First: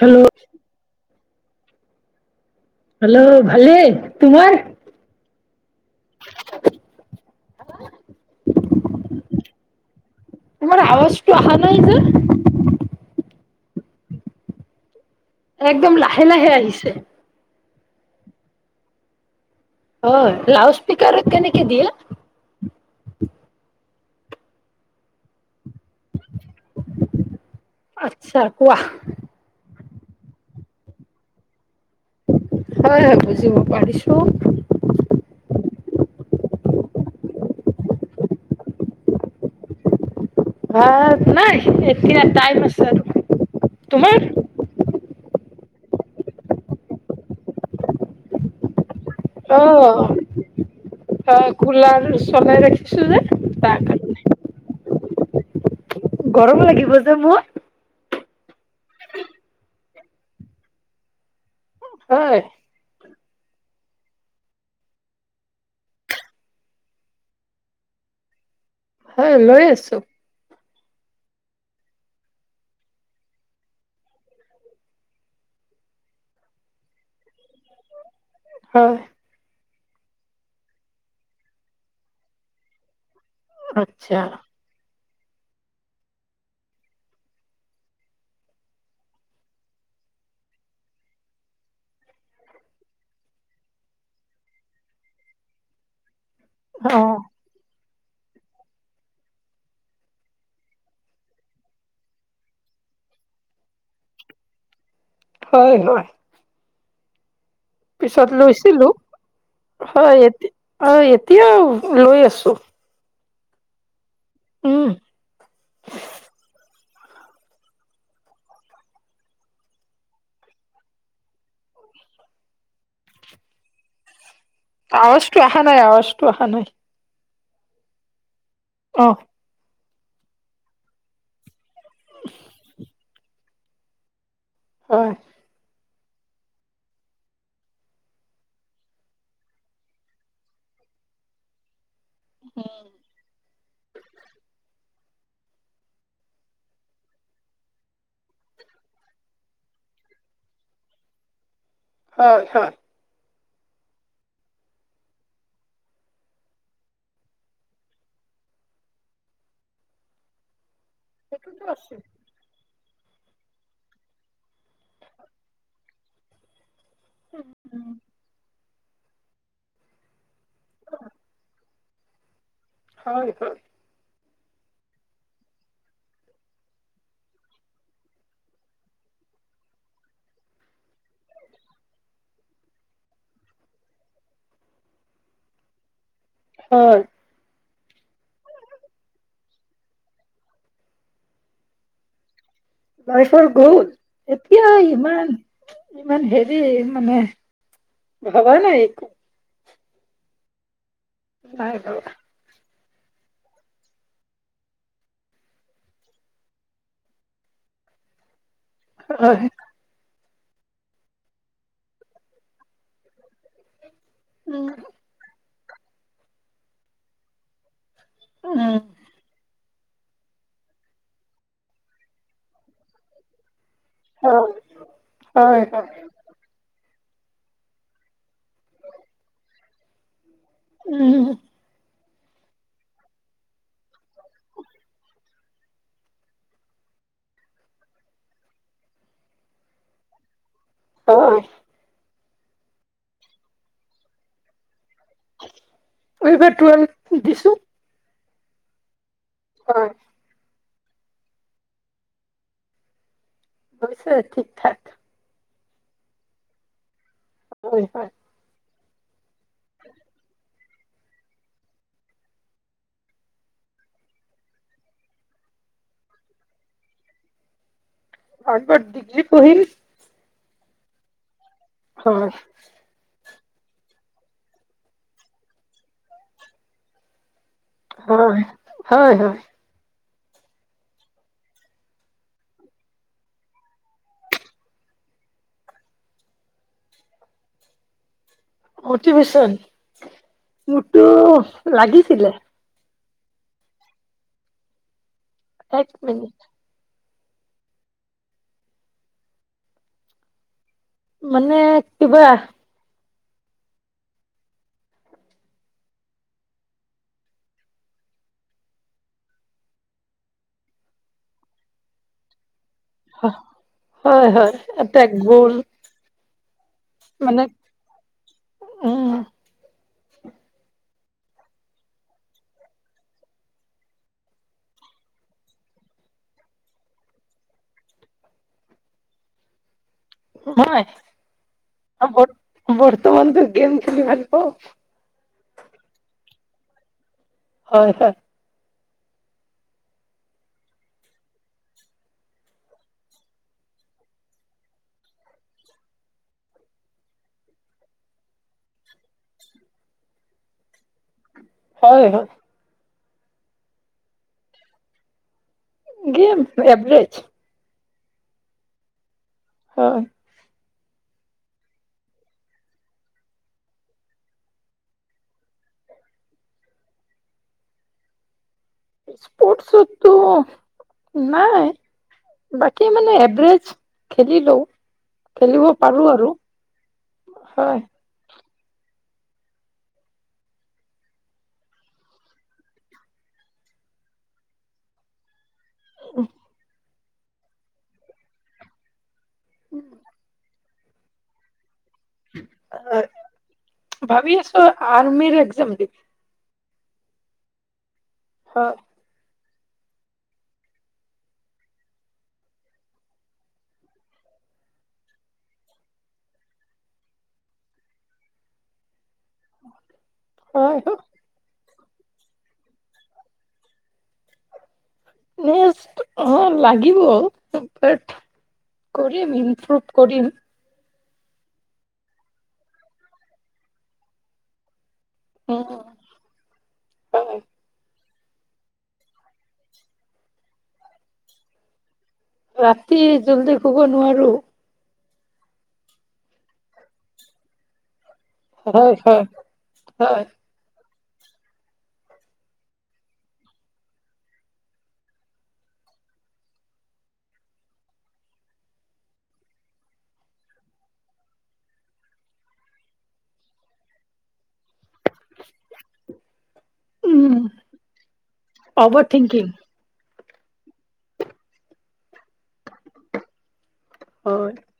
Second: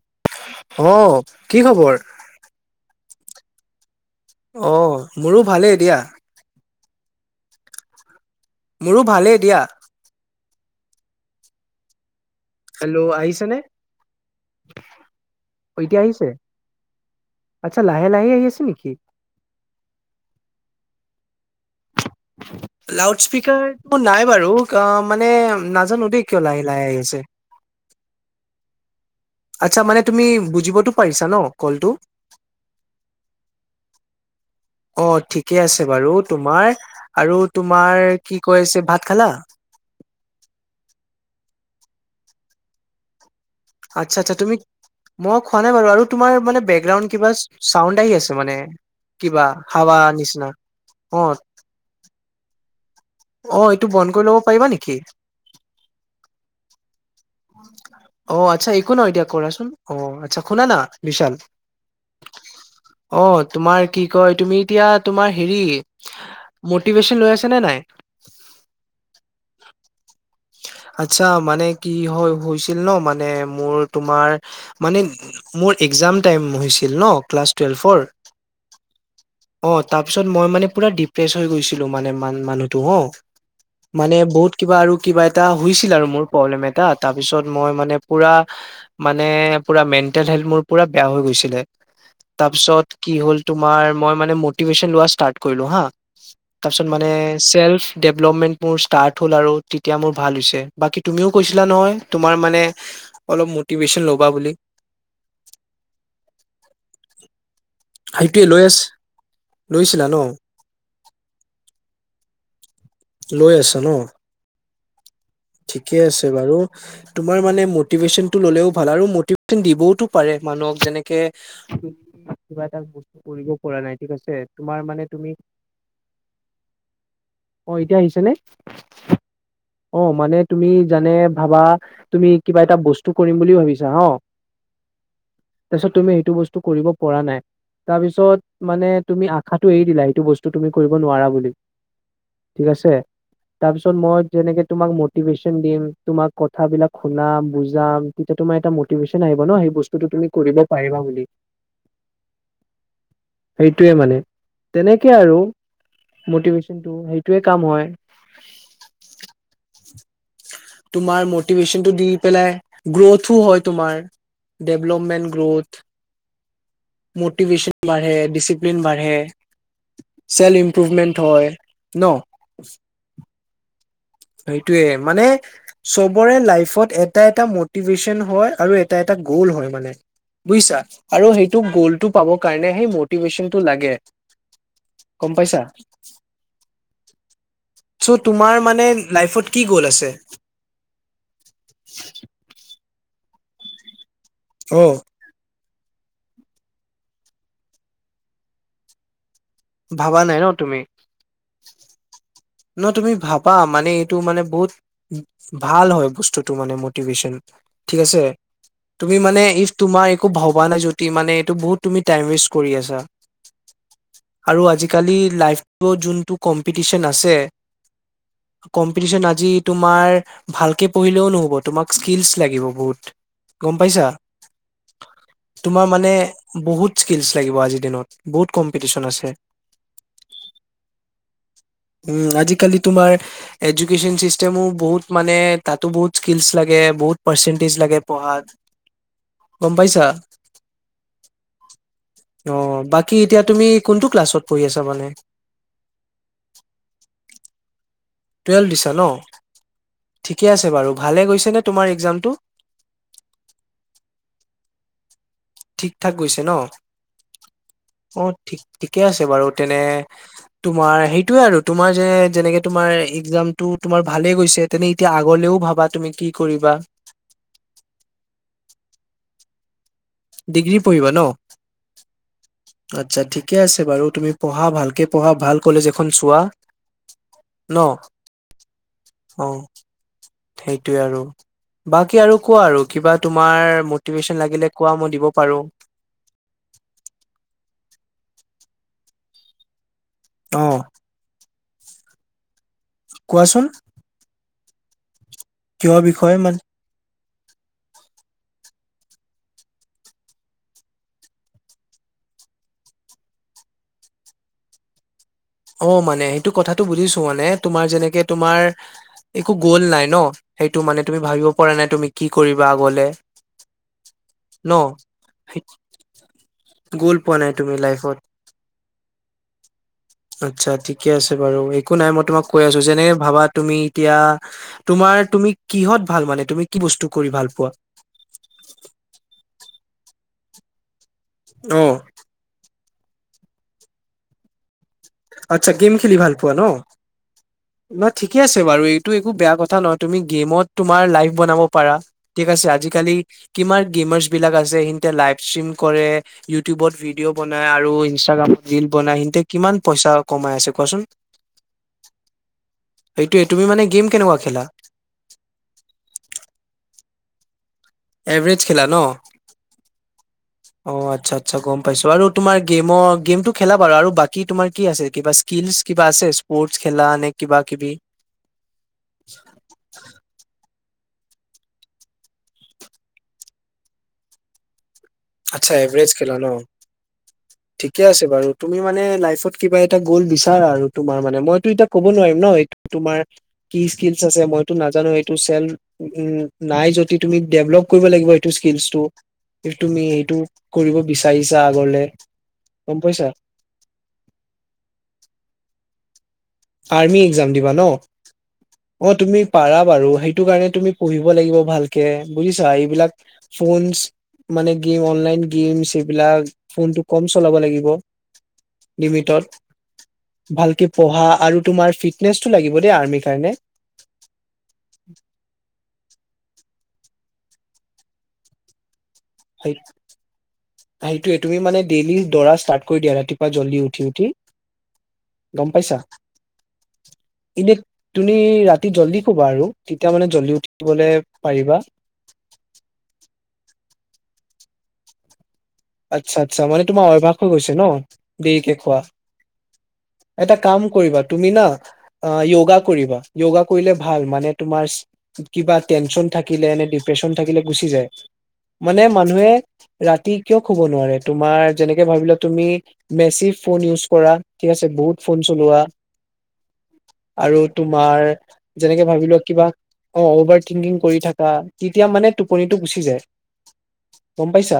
Hello অ কি খবৰ হেল্ল' ভালে অ মোৰো ভালেই দিয়া মোৰো ভালেই দিয়া টো অহা নাই যে হেল্ল' আহিছেনে অ', একদম এতিয়া লাহে আহিছে? লাহে আহিছে আচ্ছা লাহে লাহে আহি আছে নেকি হয় লাউড স্পীকাৰ কেনেকৈ দিয়ে? লাউড স্পীকাৰ নাই বাৰু মানে নাজানো দেই কিয় লাহে লাহ আহি আছে আচ্ছা কোৱা আচ্ছা মানে তুমি বুজিবতো পাৰিছা ন কলটো? হয় হয় বুজিব পাৰিছো অ', ঠিকে আছে বাৰু তোমাৰ আৰু তোমাৰ কি কৈছে ভাত খালা‌‌? হ নাই এতিয়া টাইম আছে তোমাৰ আচ্ছা আচ্ছা তুমি মই খোৱা নাই বাৰু আৰু তোমাৰ মানে বেকগ্ৰাউণ্ড কিবা চাউণ্ড আহি আছে মানে কিবা অ হাৱা নিচিনা অ', অ কুলাৰ চলাই ৰাখি অ এইটো বন্ধ কৰি ল'ব পাৰিবা নেকি? গৰম লাগিব যে মোৰ অ আচ্ছা একো ন এতিয়া কৰাচোন অ আচ্ছা হুনা না বিশাল হয় অ তোমাৰ কি কয় তুমি‌ এতিয়া তোমাৰ হেৰি মটিভেশন লৈ আছা নে নাই? হয়‌ লৈ আছো আচ্ছা মান কি হয় হৈছিল ন মানে মোৰ তোমাৰ মানে মোৰ এক্জাম টাইম হৈছিল ন ক্লাছ টুৱেলভ ফ'ৰ হয় অ তাৰ পিছত মই মানে পুৰা ডিপ্ৰেছ হৈ গৈছিলো মানে ম মানুহটো হ মানে আচ্ছা বহুত কিবা আৰু কিবা এটা হৈছিলে আৰু মোৰ প্ৰব্লেম এটা তাৰ পিছত মই মানে পোৰা মানে মেনটেলসেলত বেয়া হৈ গৈছিলে তাৰ পিছত কি হ'ল তোমাৰ মই মানে মটিবেচন ষ্টাট কৰিলো হ তাৰপিছত অ মানে চেল্ফ ডেভেলপমেণ্ট মোৰ ষ্টাৰ্ট হ'ল আৰু এতিয়া মোৰ ভাল হৈছে বাকী তুমিও কৈছিলা নহয় তোমাৰ মানে অলপ মটিভেশচন ল'বা বুলি হয় ন পিছত সেইটোৱে লৈ আছ লৈছিলো লৈছিলা ন হয় এ অ এতিয়া লৈ আছো লৈ আছা ন? উম ঠিকে আছে বাৰু তোমাৰ মানে মটিভেশ্যন টো ললেও ভাল আৰু মটিভেশ্যন দিবওতো পাৰে মানুহক যেনেকে কিবা এটা বস্তু কৰিব পৰা নাই ঠিক আছে তোমাৰ মানে তুমি আৱাজটো অহা নাই আৱাজটো অহা নাই অঁ এতিয়া আহিছেনে অ অ মানে তুমি জানে ভাবা তুমি কিবা এটা বস্তু কৰিম বুলিও ভাবিছা িছা অ [unintelligible] হয় তাৰপিছত তুমি সেইটো বস্তু কৰিব পৰা নাই তাৰপিছত মানে তুমি আশাটো এৰি দিলা সেইটো বস্তু তুমি কৰিব নোৱাৰা বুলি ঠিক আছে তাৰপিছত মই যেনেকে তোমাক ম মটিভেশ্যন দিম তোমাক কথাবিলাক শুনাম বুজাম তেতিয়া তোমাৰ এটা মটিভেশ্যন আহিব ন সেই বস্তুটো তুমি কৰিব পাৰিবা বুলি হয় হয় সেইটোয়ে মানে তেনেকে আৰু মটিভেশচনটো সেই টোয়ে কাম হয় তোমাৰ সেইটোতো আছে মটিভেশ্যনটো দি পেলাই গ্ৰওথো হয় তোমাৰ ডেভলপমেণ্ট গ্ৰ'থ মটিভেশ্যন বাঢ়ে ডিচিপি ডিচিপিলিন বাঢ়ে চেল্ফ ইম্প্ৰুভমেণ্ট হয় । ন হয় হয় সেইটোৱে মানে চবৰে লাইফত এটা এটা মটিভেশ্যন হয় আৰু এটা এটা গ'ল হয় মানে বুজিছা আৰু সেইটো গ'লটো পাবৰ কাৰণে সেই মটিভেশ্যনটো লাগে, গম পাইছা? হয়। চ' তোমাৰ মানে লাইফত কি গ'ল আছে? লাইফ ৰ গওল । এতিয়া অ ইমান ইমান হেৰি মানে ভবা নাই একো ভাবা নাই ন তুমি [unintelligible] নাই ভাবা ন তুমি ভাবা মানে এইটো মানে বহুত ভাল হয় বস্তুটো মানে মটিভেশ্যন, ঠিক আছে? তুমি মানে হয় ইফ তোমাৰ একো ভাবা নাই যদি মানে এইটো বহুত তুমি টাইম ৱেষ্ট কৰি আছা । আৰু উম আজিকালি লাইফ যোনটো কম্পিটিশন আছে উম [inaudible] কম্পিটিশন আজি তোমাৰ ভালকে পঢ়িলেও নহ'ব তোমাক স্কিলছ লাগিব বহুত গম পাইছা? হয় হয় তোমাৰ হয় মানে বহুত, স্কিলছ লাগিব আজিৰ দিনত বহুত কম্পিটিশন আছে উম ওম আজি কালি তোমাৰ এডুকেশ্বন চিষ্টেমো বহুত মানে তাতো বহুত স্কিলছ লাগে, বহুত পাৰ্চেন্তেজ লাগে পঢ়া ত গম পাইছা? হয় অ বাকী এতিয়া তুমি কোনটো ক্লাছত পঢ়ি আছা মানে? এইবাৰ টোৱেল দিছো টুৱেলভ দিছা ন হয় ঠিকে আছে বাৰু ভালে গৈছেনে তোমাৰ এক্সাম টো হৈছে, ঠিক ঠাক । ঠিক থাক গৈছে ন? হয় হয় অ ঠিক । ঠিকে আছে বাৰু। তেনে। তোমাৰ সেইটোয়ে আৰু তোমাৰ যে যেনেকে তোমাৰ একজামটো তোমাৰ ভালে গৈছে তেনে এতিয়া আগলেও ভাবা তুমি কি কৰিবা। আগত ডিগ্ৰী পঢ়িম ডিগ্ৰী পঢ়িবা ন। হয় হয়। আচ্ছা ঠিকে আছে বাৰু তুমি পঢ়া ভালকে পঢ়া ভাল কলেজ এখন চোৱা। ন হয় হয় হয়। সেইটোৱে আৰু বাকী আৰু কোৱা আৰু কিবা তোমাৰ মটিভেশচন লাগিলে কোৱা মই দিব পাৰো। অতি ভীষণ। অ মটো লাগিছিলে। কোৱাচোন। এক কিয় মিনিট বিষয় মানে। মানে কিবা। অ মানে সেইটো কথাটো বুজিছো মানে তোমাৰ যেনেকে তোমাৰ একো গ'ল নাই ন সেইটো মানে তুমি ভাবিব পৰা নাই তুমি কি কৰিব। কিব গলে হয় হয় ন এটা গ'ল গ'ল পোৱা মানে নাই তুমি লাইফত। উম আচ্ছা ঠিকে আছে বাৰু একো নাই মই তোমাক কৈ আছো যেনে ভাবা তুমি এতিয়া তোমাৰ তুমি কিহত ভাল মানে তুমি কি বস্তু কৰি ভাল পোৱা। হয়। আহ বৰ্তমান তো গেম খেলি ভাল পাওঁ। আচ্ছা গেম খেলি ভাল পোৱা ন। হয় ন হয় ঠিকে আছে বাৰু এই। টো একো বেয়া কথা নহয় তুমি গেমত তুমাৰ লাইভ বনাব পাৰা ঠিক আছে আজিকালি কিমান গেমাৰ্চ বিলাক আছে সিহতে লাইভ ষ্ট্ৰিম কৰে ইউটিউবত ভিডিঅ' বনাই আৰু ইনষ্টাগ্ৰামত ৰিল বনাই সিহতে কিমান। পইচা কমাই আছে কোৱাচোন। হয় হয়। সেইটোৱে তুমি মানে গেম কেনেকুৱা খেলা। Game average. এভৰেজ খেলা ন। হয়। অ আচ্ছা আচ্ছা গম পাইছো আৰু তোমাৰ গেমৰ গেমটো খেলা বাৰু আৰু বাকী তোমাৰ কি আছে কিবা স্কিলছ কিবা আছে স্পৰ্টচ খেলা এনে কিবা কিবি। স্প'ৰ্টছ সতো। নাই বাকি মানে এভৰেজ খেলিলো। খেলিব আচ্ছা পাৰো এভাৰজ আৰু খেলা ন হয় ঠিকে আছে বাৰু। তুমি মানে লাইফত কিবা এটা গ'ল বিচাৰ আৰু তোমাৰ মানে মইতো এতিয়া কব নোৱাৰিম ন তোমাৰ কি স্কিলচ আছে মইতো নাজানো সটো। তেল উম নাই যদি। তুমি ডেভলপ কৰিব লাগিব সেইটো স্কিলছটো। তুমি এইটো কৰিব বিচাৰিছা আগলে গম পাইছা ভাবি আছো আৰ্মি একজাম দিম আৰ্মি একজাম দিবা ন হয় অ তুমি পাৰা বাৰু সেই কাৰণে তুমি পঢ়িব লাগিব ভালকে বুজিচা এই বিলাক ফউন্স গেইম অনলাইন গেমছ এইবিলাক কম চলাব লাগিব লিমিটত হয় ভালকে হয় পঢ়া আৰু তোমাৰ ফিটনেছটো লাগিব দেই আৰ্মিৰ কাৰণে নেক্সট অ লাগিব ব কৰিম ইম্প্ৰুভ কৰিম সেইটোৱে তুমি মানে ডেইলি দৰা ষ্টাৰ্ট কৰি দিয়া ৰাতিপুৱাৰউঠি উঠি গম পাইছা হয় ইতো তুমি ৰাতি জল্দি শোবা আৰু তেতিয়া মানে জল্দি উঠিবলৈ পাৰিবা ৰাতি জল্দি শুব নোৱাৰো আচ্ছা আচ্ছা মানে তোমাৰ অভ্যাস হৈ গৈছে ন দেৰিকে হয় খোৱা হয় হয় এটা কাম কৰিবা তুমি না অ যয়োগা কৰিবা যয়োগা কৰিলে ভাল মানে তোমাৰ কিবা টেনচন থাকিলে নে ডিপ্ৰেচন থাকিলে গুচি যায় মানে মানুহে ৰাতি কিয় কব নোৱাৰে তুমাৰ যেনেকে ভাবিলা তুমি মেচি ফোন ইউজ কৰা ঠিক আছে বহুত ফোন চলোৱা উম আৰু তোমাৰ যেনেকে অভাৰ ভাবি লোৱা থিংকিং কিবা অ অভাৰ থিংকিং কৰি থাককা তেতিয়া মানে টোপনিটো গুচি যায় গম হয় পাইছা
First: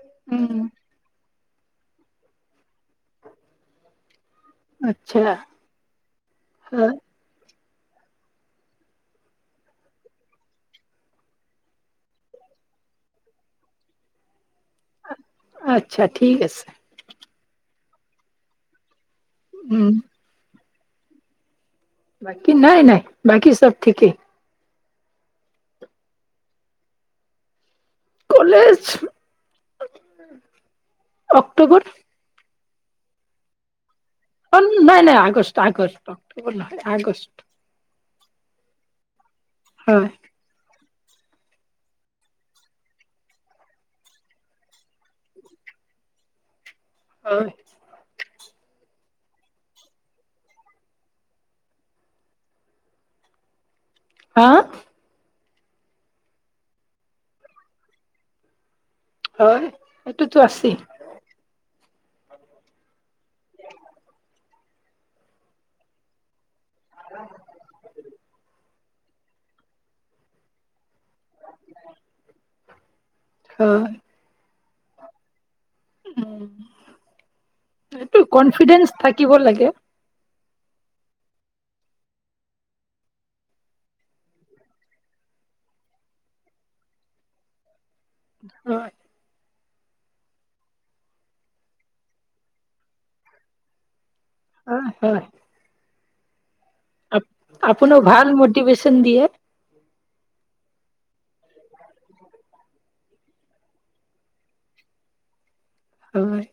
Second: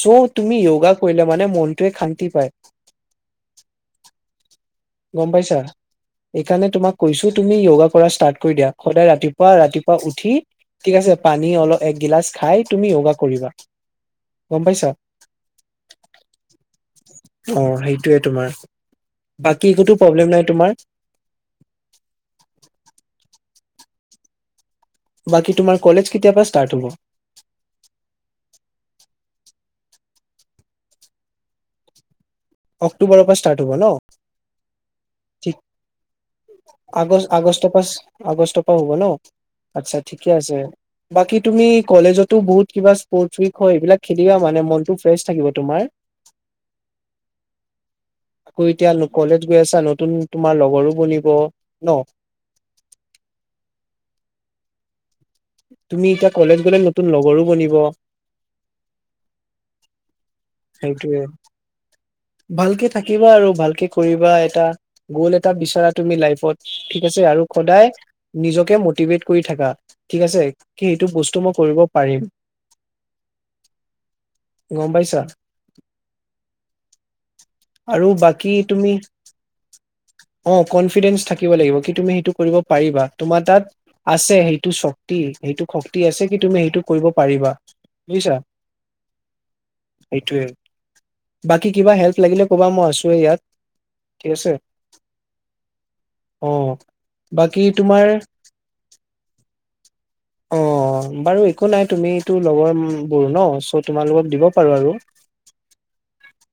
স তুমি উম। যোগা কৰি মানে মনটোৱে শান্তি পায় আচ্ছা গম পাইছা এইকাৰণে তোমাক হয় কৈছো তুমি যোগা ষ্টাৰ্ট কৰি দিয়া সদায় ৰাতিপুৱা ৰাতিপুৱা উঠি ঠিক আছে পানী অলপ একগিলাচ খাই তুমি যোগা কৰিবা গম পাইছা অ আচ্ছা ঠিক আছে সেই এইটোৱে তোমাৰ বাকী উম একোতো প্ৰব্লেম নাই তোমাৰ বাকী নাই নাই বাকি চব ঠিকেই বাকী তোমাৰ কলেজ কেতিয়াবা ষ্টাৰ্ট হব কলেজ অক্টোবৰ অক্টোবৰৰ পৰা ষ্টাৰ্ট হব ন অ নাই নাই ঠিক আগষ্ট আগষ্ট অক্টোবৰ নহয় আগষ্ট আগষ্ট পৰা হ'ব ন আচ্ছা হয় ঠিকে আছে বাকী তুমি কলেজতো বহুত কিবা স্পৰ্ট উইক হয় এইবিলাক খেলিবা মানে মনটো ফ্ৰেছ থাকিব তোমাৰ উ তুমি এতিয়া কলেজ গৈ আছা নতুন তোমাৰ লগৰো বনিব ন হা তুমি এতিয়া কলেজ গ'লে নতুন লগৰো বনিব হয় তুৰটো আছে সেইটোয়ে ভালকে থাকিবা আৰু ভালকে কৰিবা এটা গ'ল এটা বিচাৰা তুমি লাইফত। ঠিক আছে আৰু সদায় নিজকে ম। মটিওৱেট কৰি থাকা ঠিক আছে। কি এইটো বস্তু মই কৰিব পাৰিম হয় গম পাইছা উম আৰু এইটো বাকী কনফিডেন্স তুমি থাকিব লাগে অ কনফিডেন্ থাক । শিকিব লাগিব কি তুমি সেইটো কৰিব পাৰিবা তোমাৰ তাত আছে সেইটো শক্তি সেইটো শক্তি আছে কি তুমি সেইটো কৰিব পাৰিবা । বুজিছা। হয় সেইটোৱে বাকী কিবা হেল্প লাগিলে । ক'বা মই আছোৱেই ইয়াত । অ হয়। অ বাকী আপুনি তোমাৰ ভাল মটিভ্যন দিয়ে । অ বাৰু একো নাই তুমিতো লগৰবোৰ ন চ' তোমালোকক দিব পাৰোঁ আৰু। হয়।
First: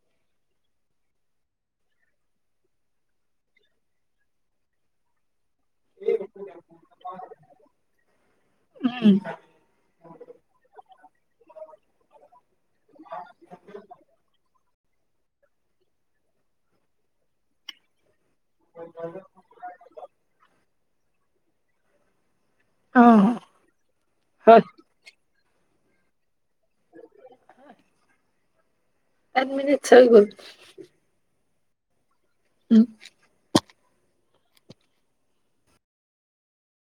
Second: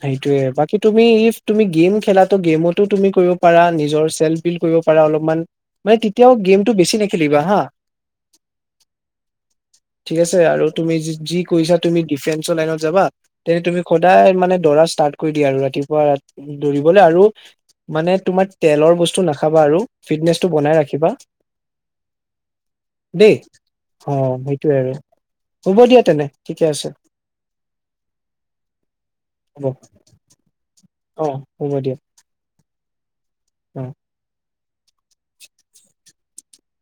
সেইটোয়ে বাকী তুমি ইফ তুমি গেম খেলা গেমতো তুমি কৰিব পাৰা নিজৰ চেল্ফ বিল্ কৰিব পাৰা অলপমান । মানে তেতিয়াও গেমটো বেছি নেখেলিবা হা ঠিক আছে আৰু তুমি য। যি কৈছা তুমি ডিফেন্স। লাইনত যাবা তেনে তুমি সদায় মানে। দৌৰা ষ্টাৰ্ট কৰি দিয়া আৰু ৰাতিপুৱা দৌৰিবলৈ আৰু মানে। তোমাৰ তেলৰ বস্তু নাখাবা আৰু ফিটনেচটো বনাই ৰাখিব। কিবা। অ দেই অ হয় সেইটোৱে আৰু। হ'ব দিয়া তেনে ঠিকে আছে । এক মিনিট হয় গ'ল। অ সোমাই দিয়া। উম অ